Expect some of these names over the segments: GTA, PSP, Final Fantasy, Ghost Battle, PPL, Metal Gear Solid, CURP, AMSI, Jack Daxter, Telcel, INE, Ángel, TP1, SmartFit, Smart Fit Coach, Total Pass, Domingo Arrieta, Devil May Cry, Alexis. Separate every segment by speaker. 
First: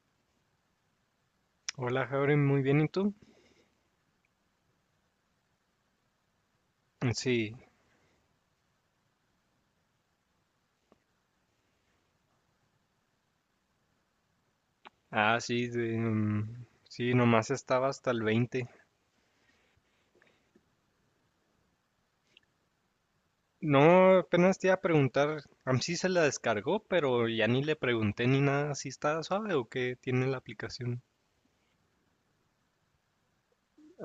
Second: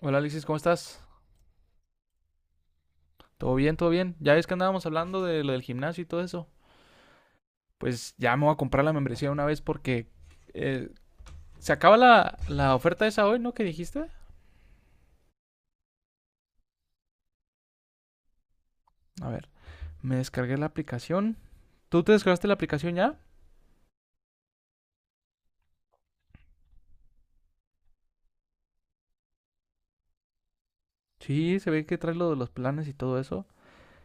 Speaker 1: Hola, Alexis, ¿cómo estás?
Speaker 2: Hola, Jauren, muy bien, ¿y tú?
Speaker 1: ¿Todo bien? ¿Todo bien? Ya ves que andábamos hablando de lo del gimnasio y todo eso.
Speaker 2: Sí.
Speaker 1: Pues ya me voy a comprar la membresía de una vez porque eh, se acaba la oferta esa hoy, ¿no? ¿Qué dijiste?
Speaker 2: Nomás estaba hasta el 20.
Speaker 1: A ver, me descargué la aplicación. ¿Tú te descargaste la aplicación ya?
Speaker 2: No, apenas te iba a preguntar, a mí sí se la descargó, pero ya ni le pregunté ni nada, si está suave o qué tiene la aplicación.
Speaker 1: Sí, se ve que trae lo de los planes y todo eso.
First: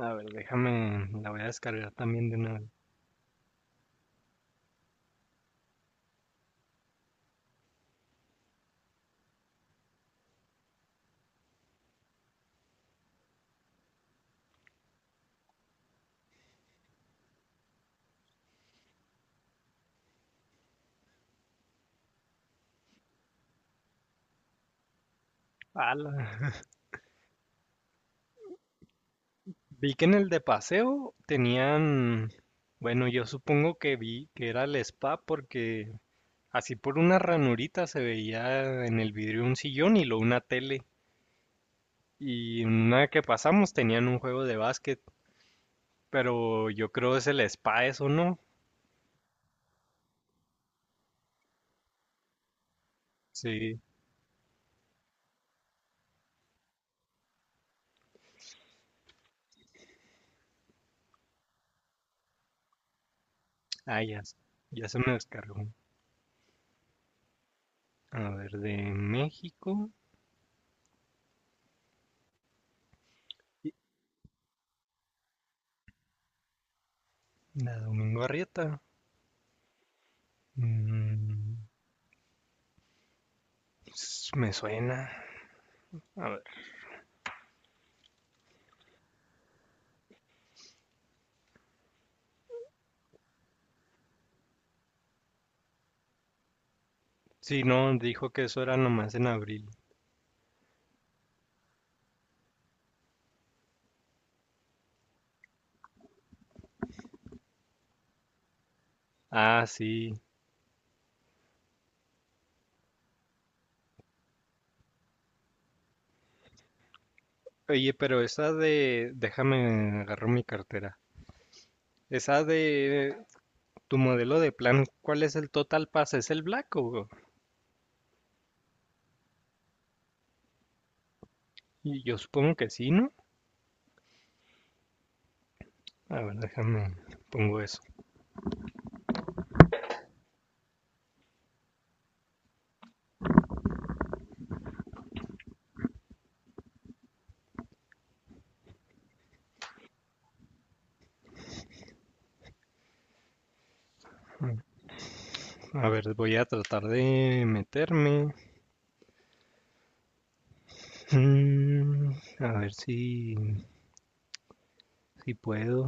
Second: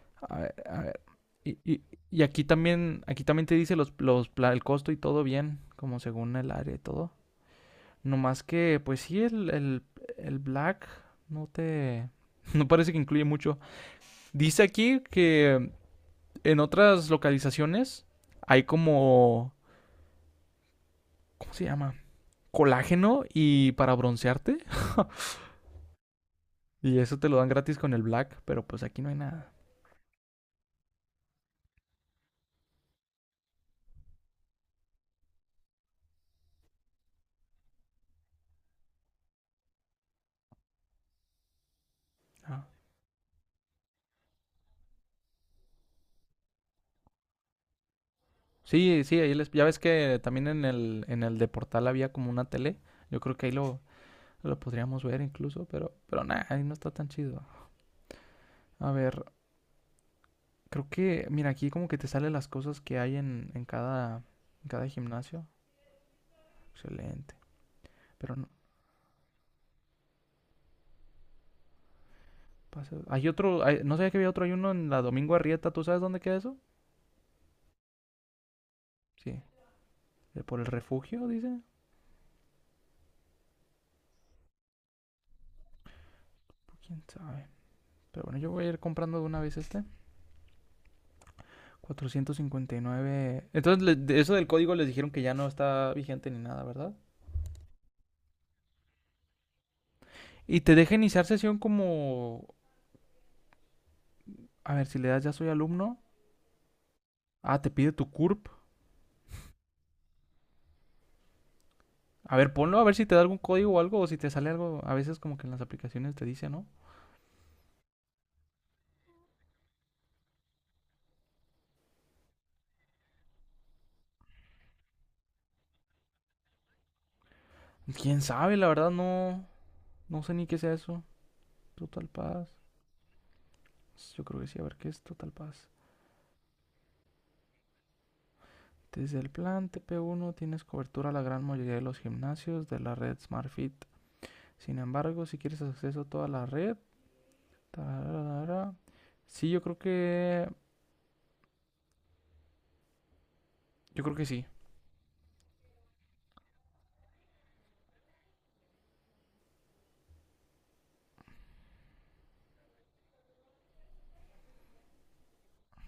Speaker 2: A ver,
Speaker 1: A ver, a ver.
Speaker 2: déjame, la voy a
Speaker 1: Y, y-
Speaker 2: descargar
Speaker 1: y
Speaker 2: también de una vez.
Speaker 1: aquí también te dice el costo y todo bien, como según el área y todo. No más que, pues sí, el Black no te... No parece que incluye mucho. Dice aquí que en otras localizaciones hay como... ¿Cómo se llama? Colágeno y para broncearte.
Speaker 2: Ala.
Speaker 1: Y eso te lo dan gratis con el black, pero pues aquí no hay nada.
Speaker 2: Vi que en el de paseo tenían, bueno, yo supongo que vi que era el spa porque así por una ranurita se veía en el vidrio un sillón y luego una tele.
Speaker 1: Ah.
Speaker 2: Y una que pasamos tenían un juego de básquet, pero yo creo es el spa eso, ¿no?
Speaker 1: Sí, sí, ahí les- ya ves que también en el de Portal había como una tele. Yo creo que ahí
Speaker 2: Sí.
Speaker 1: lo podríamos ver incluso, pero nada, ahí no está tan chido. A ver, creo que, mira, aquí como que te salen las cosas que hay
Speaker 2: Ah, ya, s-
Speaker 1: en cada
Speaker 2: ya se me
Speaker 1: gimnasio.
Speaker 2: descargó.
Speaker 1: Excelente.
Speaker 2: A
Speaker 1: Pero no,
Speaker 2: ver, de México,
Speaker 1: Paseo- Hay otro,
Speaker 2: y
Speaker 1: hay- no sabía que había otro, hay uno en la Domingo Arrieta, ¿tú sabes dónde queda eso?
Speaker 2: la Domingo Arrieta.
Speaker 1: Sí, eh, por el refugio,
Speaker 2: Mm,
Speaker 1: dice.
Speaker 2: Me suena. A ver.
Speaker 1: Pues, ¿quién sabe? Pero bueno, yo voy a ir comprando de una vez este. 459. Entonces, le- de eso del código les dijeron que ya no está vigente ni nada, ¿verdad?
Speaker 2: Sí, no, dijo que eso era nomás en abril.
Speaker 1: Y te deja iniciar sesión como... A ver, si le das ya soy alumno. Ah, te pide tu CURP.
Speaker 2: Ah, sí.
Speaker 1: A ver, ponlo a ver si te da algún código o algo, o si te sale algo. A veces como que en las aplicaciones te dice, ¿no?
Speaker 2: Oye, pero esa de... Déjame agarro mi cartera. Esa de... Tu modelo de plan, ¿cuál es el Total Pass? ¿Es el Black o...?
Speaker 1: Pues, ¿quién sabe? La verdad no... No sé ni qué sea eso.
Speaker 2: Y
Speaker 1: Total
Speaker 2: yo
Speaker 1: Paz.
Speaker 2: supongo que sí, ¿no?
Speaker 1: Pues, yo creo que sí, a ver qué es Total Pass.
Speaker 2: A ver, déjame, pongo eso.
Speaker 1: Desde el plan TP1 tienes cobertura a la gran mayoría de los gimnasios de la red SmartFit. Sin embargo, si quieres acceso a toda la red, tararara. Sí, yo creo que sí.
Speaker 2: A ver, voy a tratar de meterme. Mm, a ver si puedo.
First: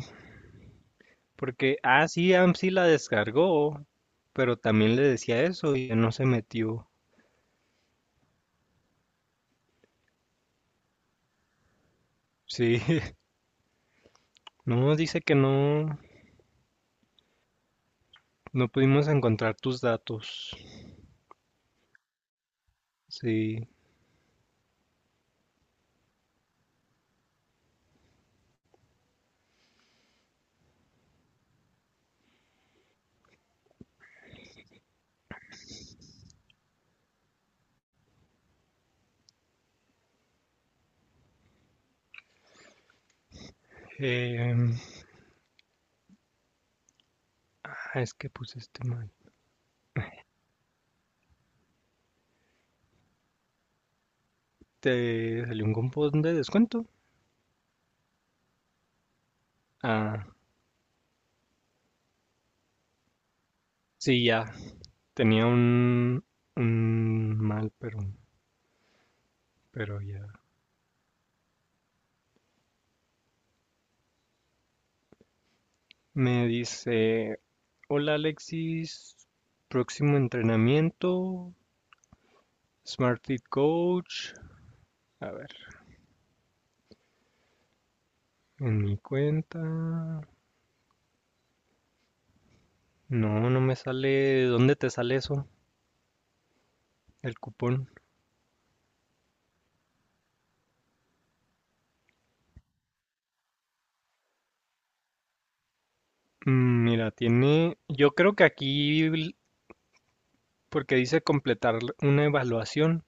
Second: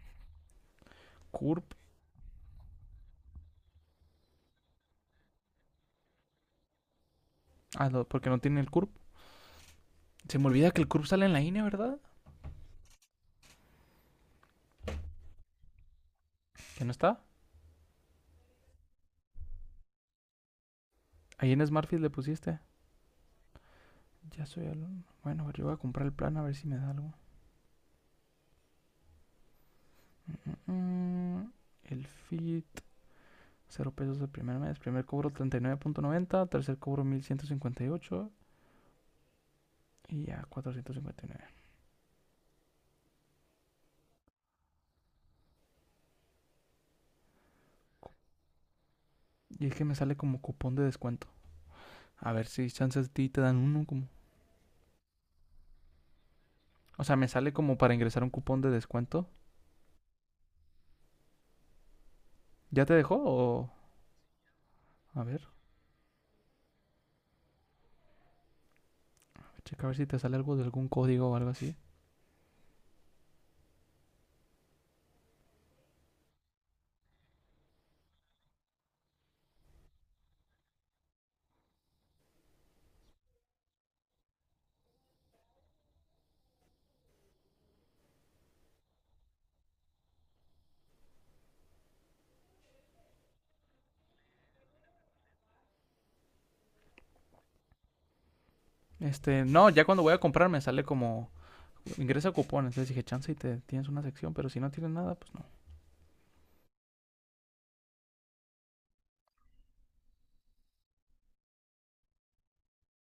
Speaker 1: Curb,
Speaker 2: Porque, sí, AMSI la descargó, pero también le decía eso y no se metió.
Speaker 1: ah, no, porque no tiene el curb. Se me olvida que el curb sale en la INE, ¿verdad?
Speaker 2: Sí, no, dice que no,
Speaker 1: Que no está.
Speaker 2: no pudimos encontrar tus datos.
Speaker 1: Ahí en SmartFit le pusiste.
Speaker 2: Sí,
Speaker 1: Ya soy alumno. Bueno, a ver, yo voy a comprar el plan a ver si me da algo. Mm, mm, el fit. 0 pesos el primer mes. Primer cobro 39.90, tercer cobro 1158 y ya 459.
Speaker 2: eh, ah, es que puse este mal.
Speaker 1: Y es que me sale como cupón de descuento. A ver si chances de ti te dan uno como.
Speaker 2: ¿Te salió un cupón de descuento?
Speaker 1: O sea, me sale como para ingresar un cupón de descuento.
Speaker 2: Ah,
Speaker 1: ¿Ya te dejó o
Speaker 2: sí, ya,
Speaker 1: a
Speaker 2: tenía
Speaker 1: ver,
Speaker 2: un mal, pero
Speaker 1: checa a ver
Speaker 2: Pero
Speaker 1: si te
Speaker 2: ya.
Speaker 1: sale algo de algún código o algo así?
Speaker 2: Me dice, hola Alexis, próximo entrenamiento, Smart Fit Coach. A ver, en mi cuenta. No, no me sale. ¿Dónde te sale eso? El cupón.
Speaker 1: Este, no, ya cuando voy a comprar me sale como ingresa cupón. Entonces dije, chance y te tienes una sección, pero si no tienes nada, pues no.
Speaker 2: Mm, mira, tiene. Yo creo que aquí, porque dice completar una evaluación,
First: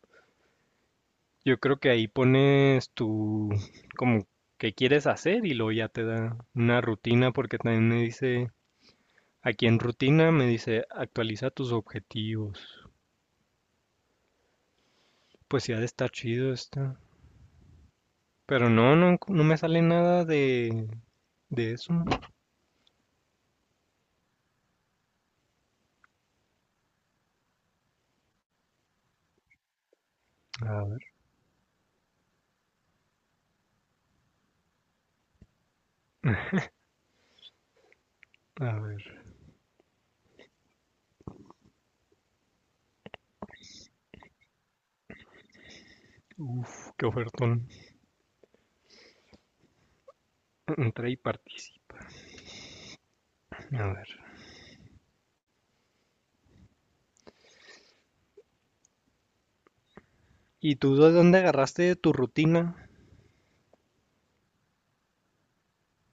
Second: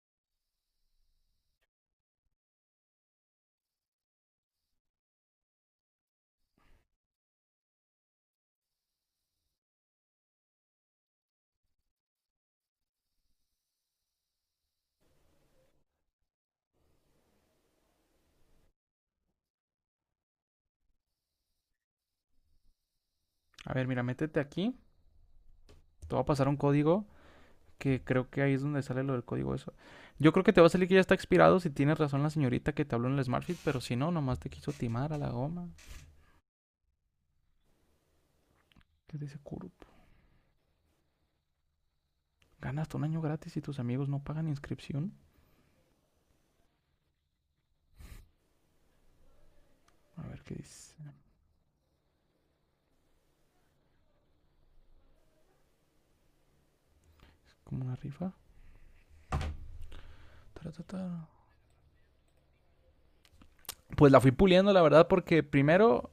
Speaker 2: yo creo que ahí pones tu, como, qué quieres hacer y luego ya te da una rutina, porque también me dice aquí en rutina me dice, actualiza tus objetivos. Pues ya está chido esta. Pero no me sale nada de, de eso.
Speaker 1: A ver, mira, métete aquí. Te va a pasar un código que creo que ahí es donde sale lo del código eso. Yo creo que te va a
Speaker 2: A
Speaker 1: salir que ya
Speaker 2: ver,
Speaker 1: está expirado si tienes razón la señorita que te habló en el Smartfit, pero si no, nomás te quiso timar a la goma.
Speaker 2: a
Speaker 1: ¿Qué
Speaker 2: ver.
Speaker 1: dice Kurup? Ganas hasta 1 año gratis y tus amigos no pagan inscripción.
Speaker 2: Uf, qué ofertón.
Speaker 1: A ver qué dice.
Speaker 2: Entra y participa. A ver.
Speaker 1: Como una rifa.
Speaker 2: ¿Y tú de
Speaker 1: Taratata.
Speaker 2: dónde agarraste tu rutina?
Speaker 1: Pues la fui puliendo, la verdad, porque primero,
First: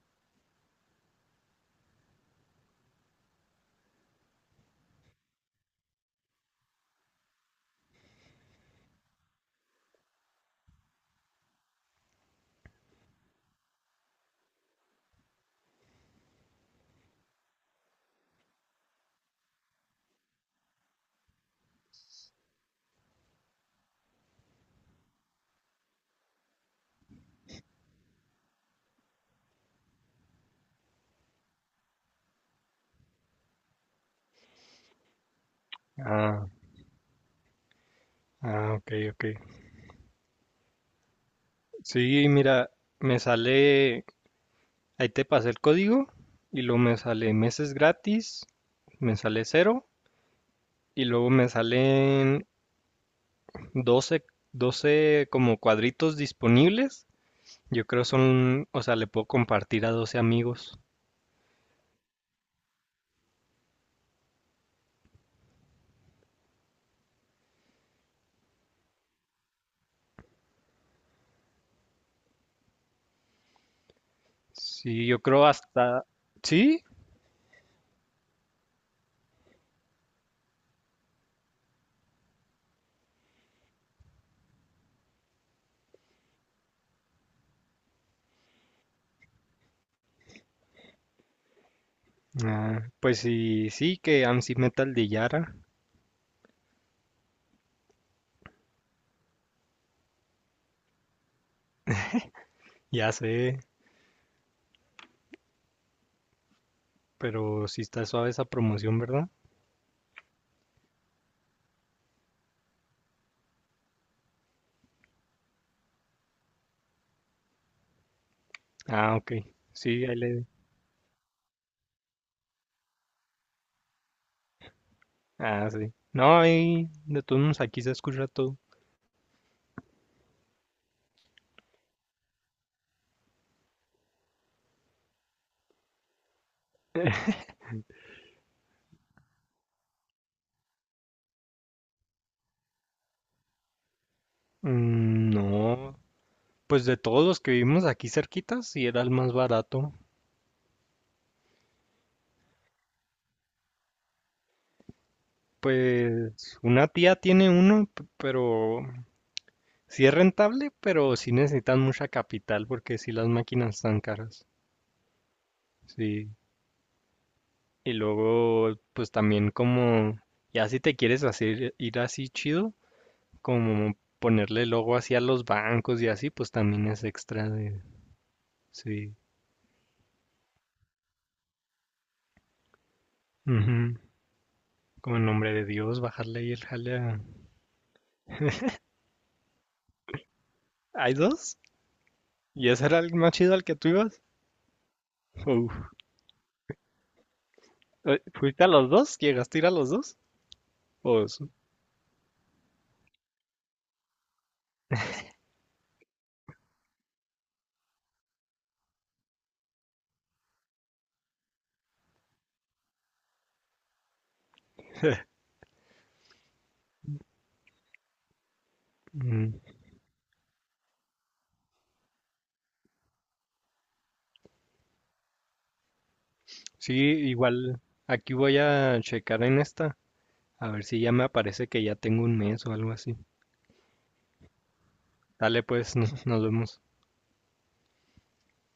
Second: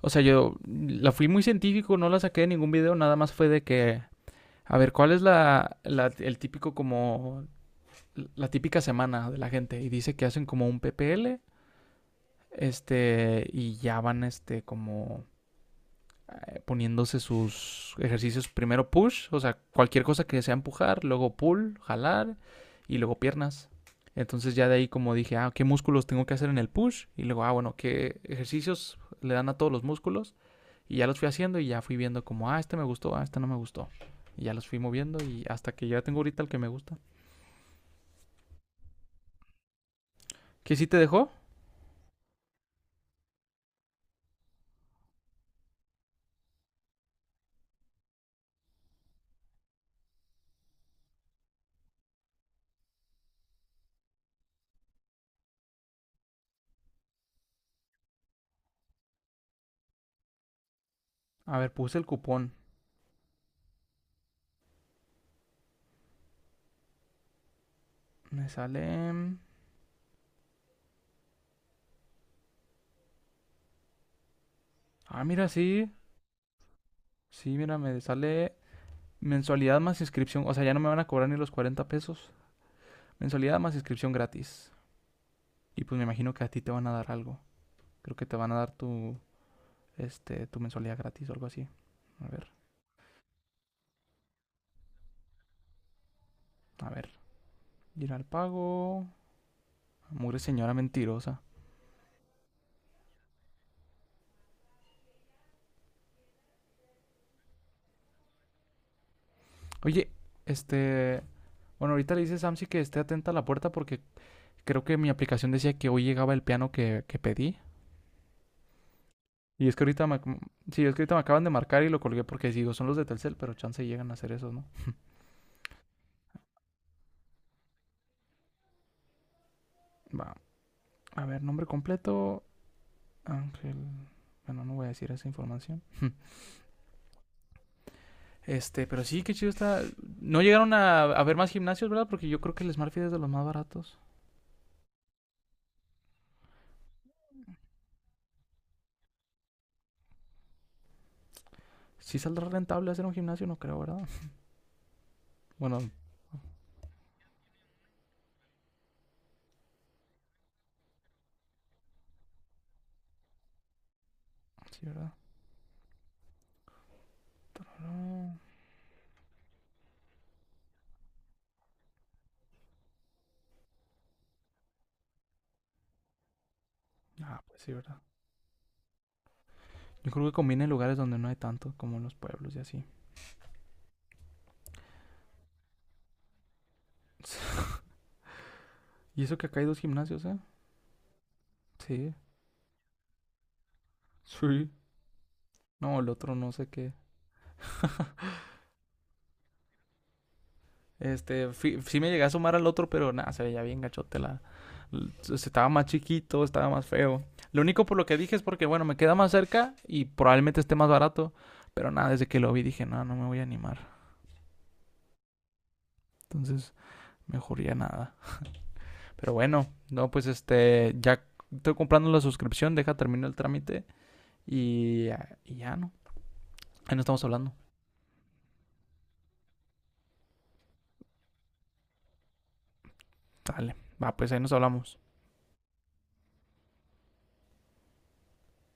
Speaker 1: o sea, yo la fui muy científico, no la saqué de ningún video, nada más fue de que, a ver, ¿cuál es el típico como, la típica semana de la gente? Y dice que hacen como un PPL. Este, y ya van, este, como poniéndose sus ejercicios. Primero push, o sea, cualquier cosa que sea empujar, luego pull, jalar y luego piernas. Entonces ya de ahí como dije, ah, ¿qué músculos tengo que hacer en el push? Y luego, ah, bueno, ¿qué ejercicios le dan a todos los músculos? Y ya los fui haciendo y ya fui viendo como, ah, este me gustó, ah, este no me gustó. Y ya los fui moviendo y hasta que ya tengo ahorita el
Speaker 2: Ah,
Speaker 1: que me gusta.
Speaker 2: ok, ok.
Speaker 1: ¿Qué sí te dejó?
Speaker 2: Sí, mira, me sale, ahí te pasé el código y luego me sale meses gratis, me sale cero y luego me salen 12 12 como cuadritos disponibles. Yo creo son, o sea, le puedo compartir a 12 amigos.
Speaker 1: A ver, puse el cupón. Me sale...
Speaker 2: Sí, yo
Speaker 1: Ah,
Speaker 2: creo
Speaker 1: mira, sí.
Speaker 2: hasta... Sí,
Speaker 1: Sí, mira, me sale mensualidad más inscripción. O sea, ya no me van a cobrar ni los 40 pesos. Mensualidad más inscripción gratis. Y pues me imagino que a ti te van a dar algo. Creo que te van a dar tu, este, tu mensualidad gratis o algo así. A ver,
Speaker 2: pues que AMSI Metal de Yara.
Speaker 1: a ver. Ir al pago. Mugre señora mentirosa.
Speaker 2: Ya sé, pero sí está suave esa promoción, ¿verdad?
Speaker 1: Oye, este... Bueno, ahorita le dice Samsi que esté atenta a la puerta porque creo que mi aplicación decía que hoy llegaba el piano que pedí.
Speaker 2: Ah, ok.
Speaker 1: Y es que
Speaker 2: Sí,
Speaker 1: ahorita
Speaker 2: ahí
Speaker 1: me,
Speaker 2: le...
Speaker 1: sí, es que ahorita me acaban de marcar y lo colgué porque digo, son los de Telcel, pero chance llegan a hacer eso, ¿no?
Speaker 2: Ah, sí. No, ahí de todos modos aquí se escucha todo.
Speaker 1: Va, a ver, nombre completo, Ángel. Bueno, no voy a decir esa información. Este, pero sí, qué chido está. No llegaron a ver más gimnasios, ¿verdad? Porque yo creo que el Smartfit es de los más baratos.
Speaker 2: Mm, no, pues de todos los que vivimos aquí cerquitas, sí era el más barato.
Speaker 1: Sí saldrá rentable hacer un gimnasio, no creo, ¿verdad? Bueno,
Speaker 2: Pues una tía tiene uno, pero sí es rentable, pero sí necesitan mucha capital porque sí las máquinas están caras.
Speaker 1: sí, ¿verdad?
Speaker 2: Sí. Y
Speaker 1: No.
Speaker 2: luego, pues también como, ya si te quieres hacer ir así chido, como ponerle logo así a los bancos y así, pues también es
Speaker 1: Ah,
Speaker 2: extra
Speaker 1: pues sí,
Speaker 2: de,
Speaker 1: ¿verdad?
Speaker 2: sí.
Speaker 1: Yo creo que conviene en lugares donde no hay tanto, como en los pueblos y así.
Speaker 2: Ujú. Como en nombre de Dios, bajarle ahí el jale a...
Speaker 1: Y eso que acá hay 2 gimnasios, ¿eh?
Speaker 2: ¿Hay dos?
Speaker 1: Sí.
Speaker 2: ¿Y ese era el más chido al que tú ibas?
Speaker 1: Sí.
Speaker 2: Uf.
Speaker 1: No, el otro no sé qué.
Speaker 2: ¿Fuiste a los dos? ¿Llegaste a ir a los dos? Pues...
Speaker 1: Este, fi- sí me llegué a asomar al otro, pero nada, se veía bien gachote la... se- Estaba más chiquito, estaba más feo. Lo único por lo que dije es porque, bueno, me queda más cerca y probablemente esté más barato. Pero nada, desde que lo vi dije, no, no me voy a animar. Entonces, mejor ya nada. Pero
Speaker 2: Mm,
Speaker 1: bueno, no, pues este, ya estoy comprando la suscripción, deja terminar el trámite y ya no.
Speaker 2: sí,
Speaker 1: Ahí no estamos hablando.
Speaker 2: igual aquí voy a checar en esta, a ver si ya me aparece que ya tengo un mes o algo así.
Speaker 1: Dale, va, pues ahí nos hablamos.
Speaker 2: Dale pues, nos vemos.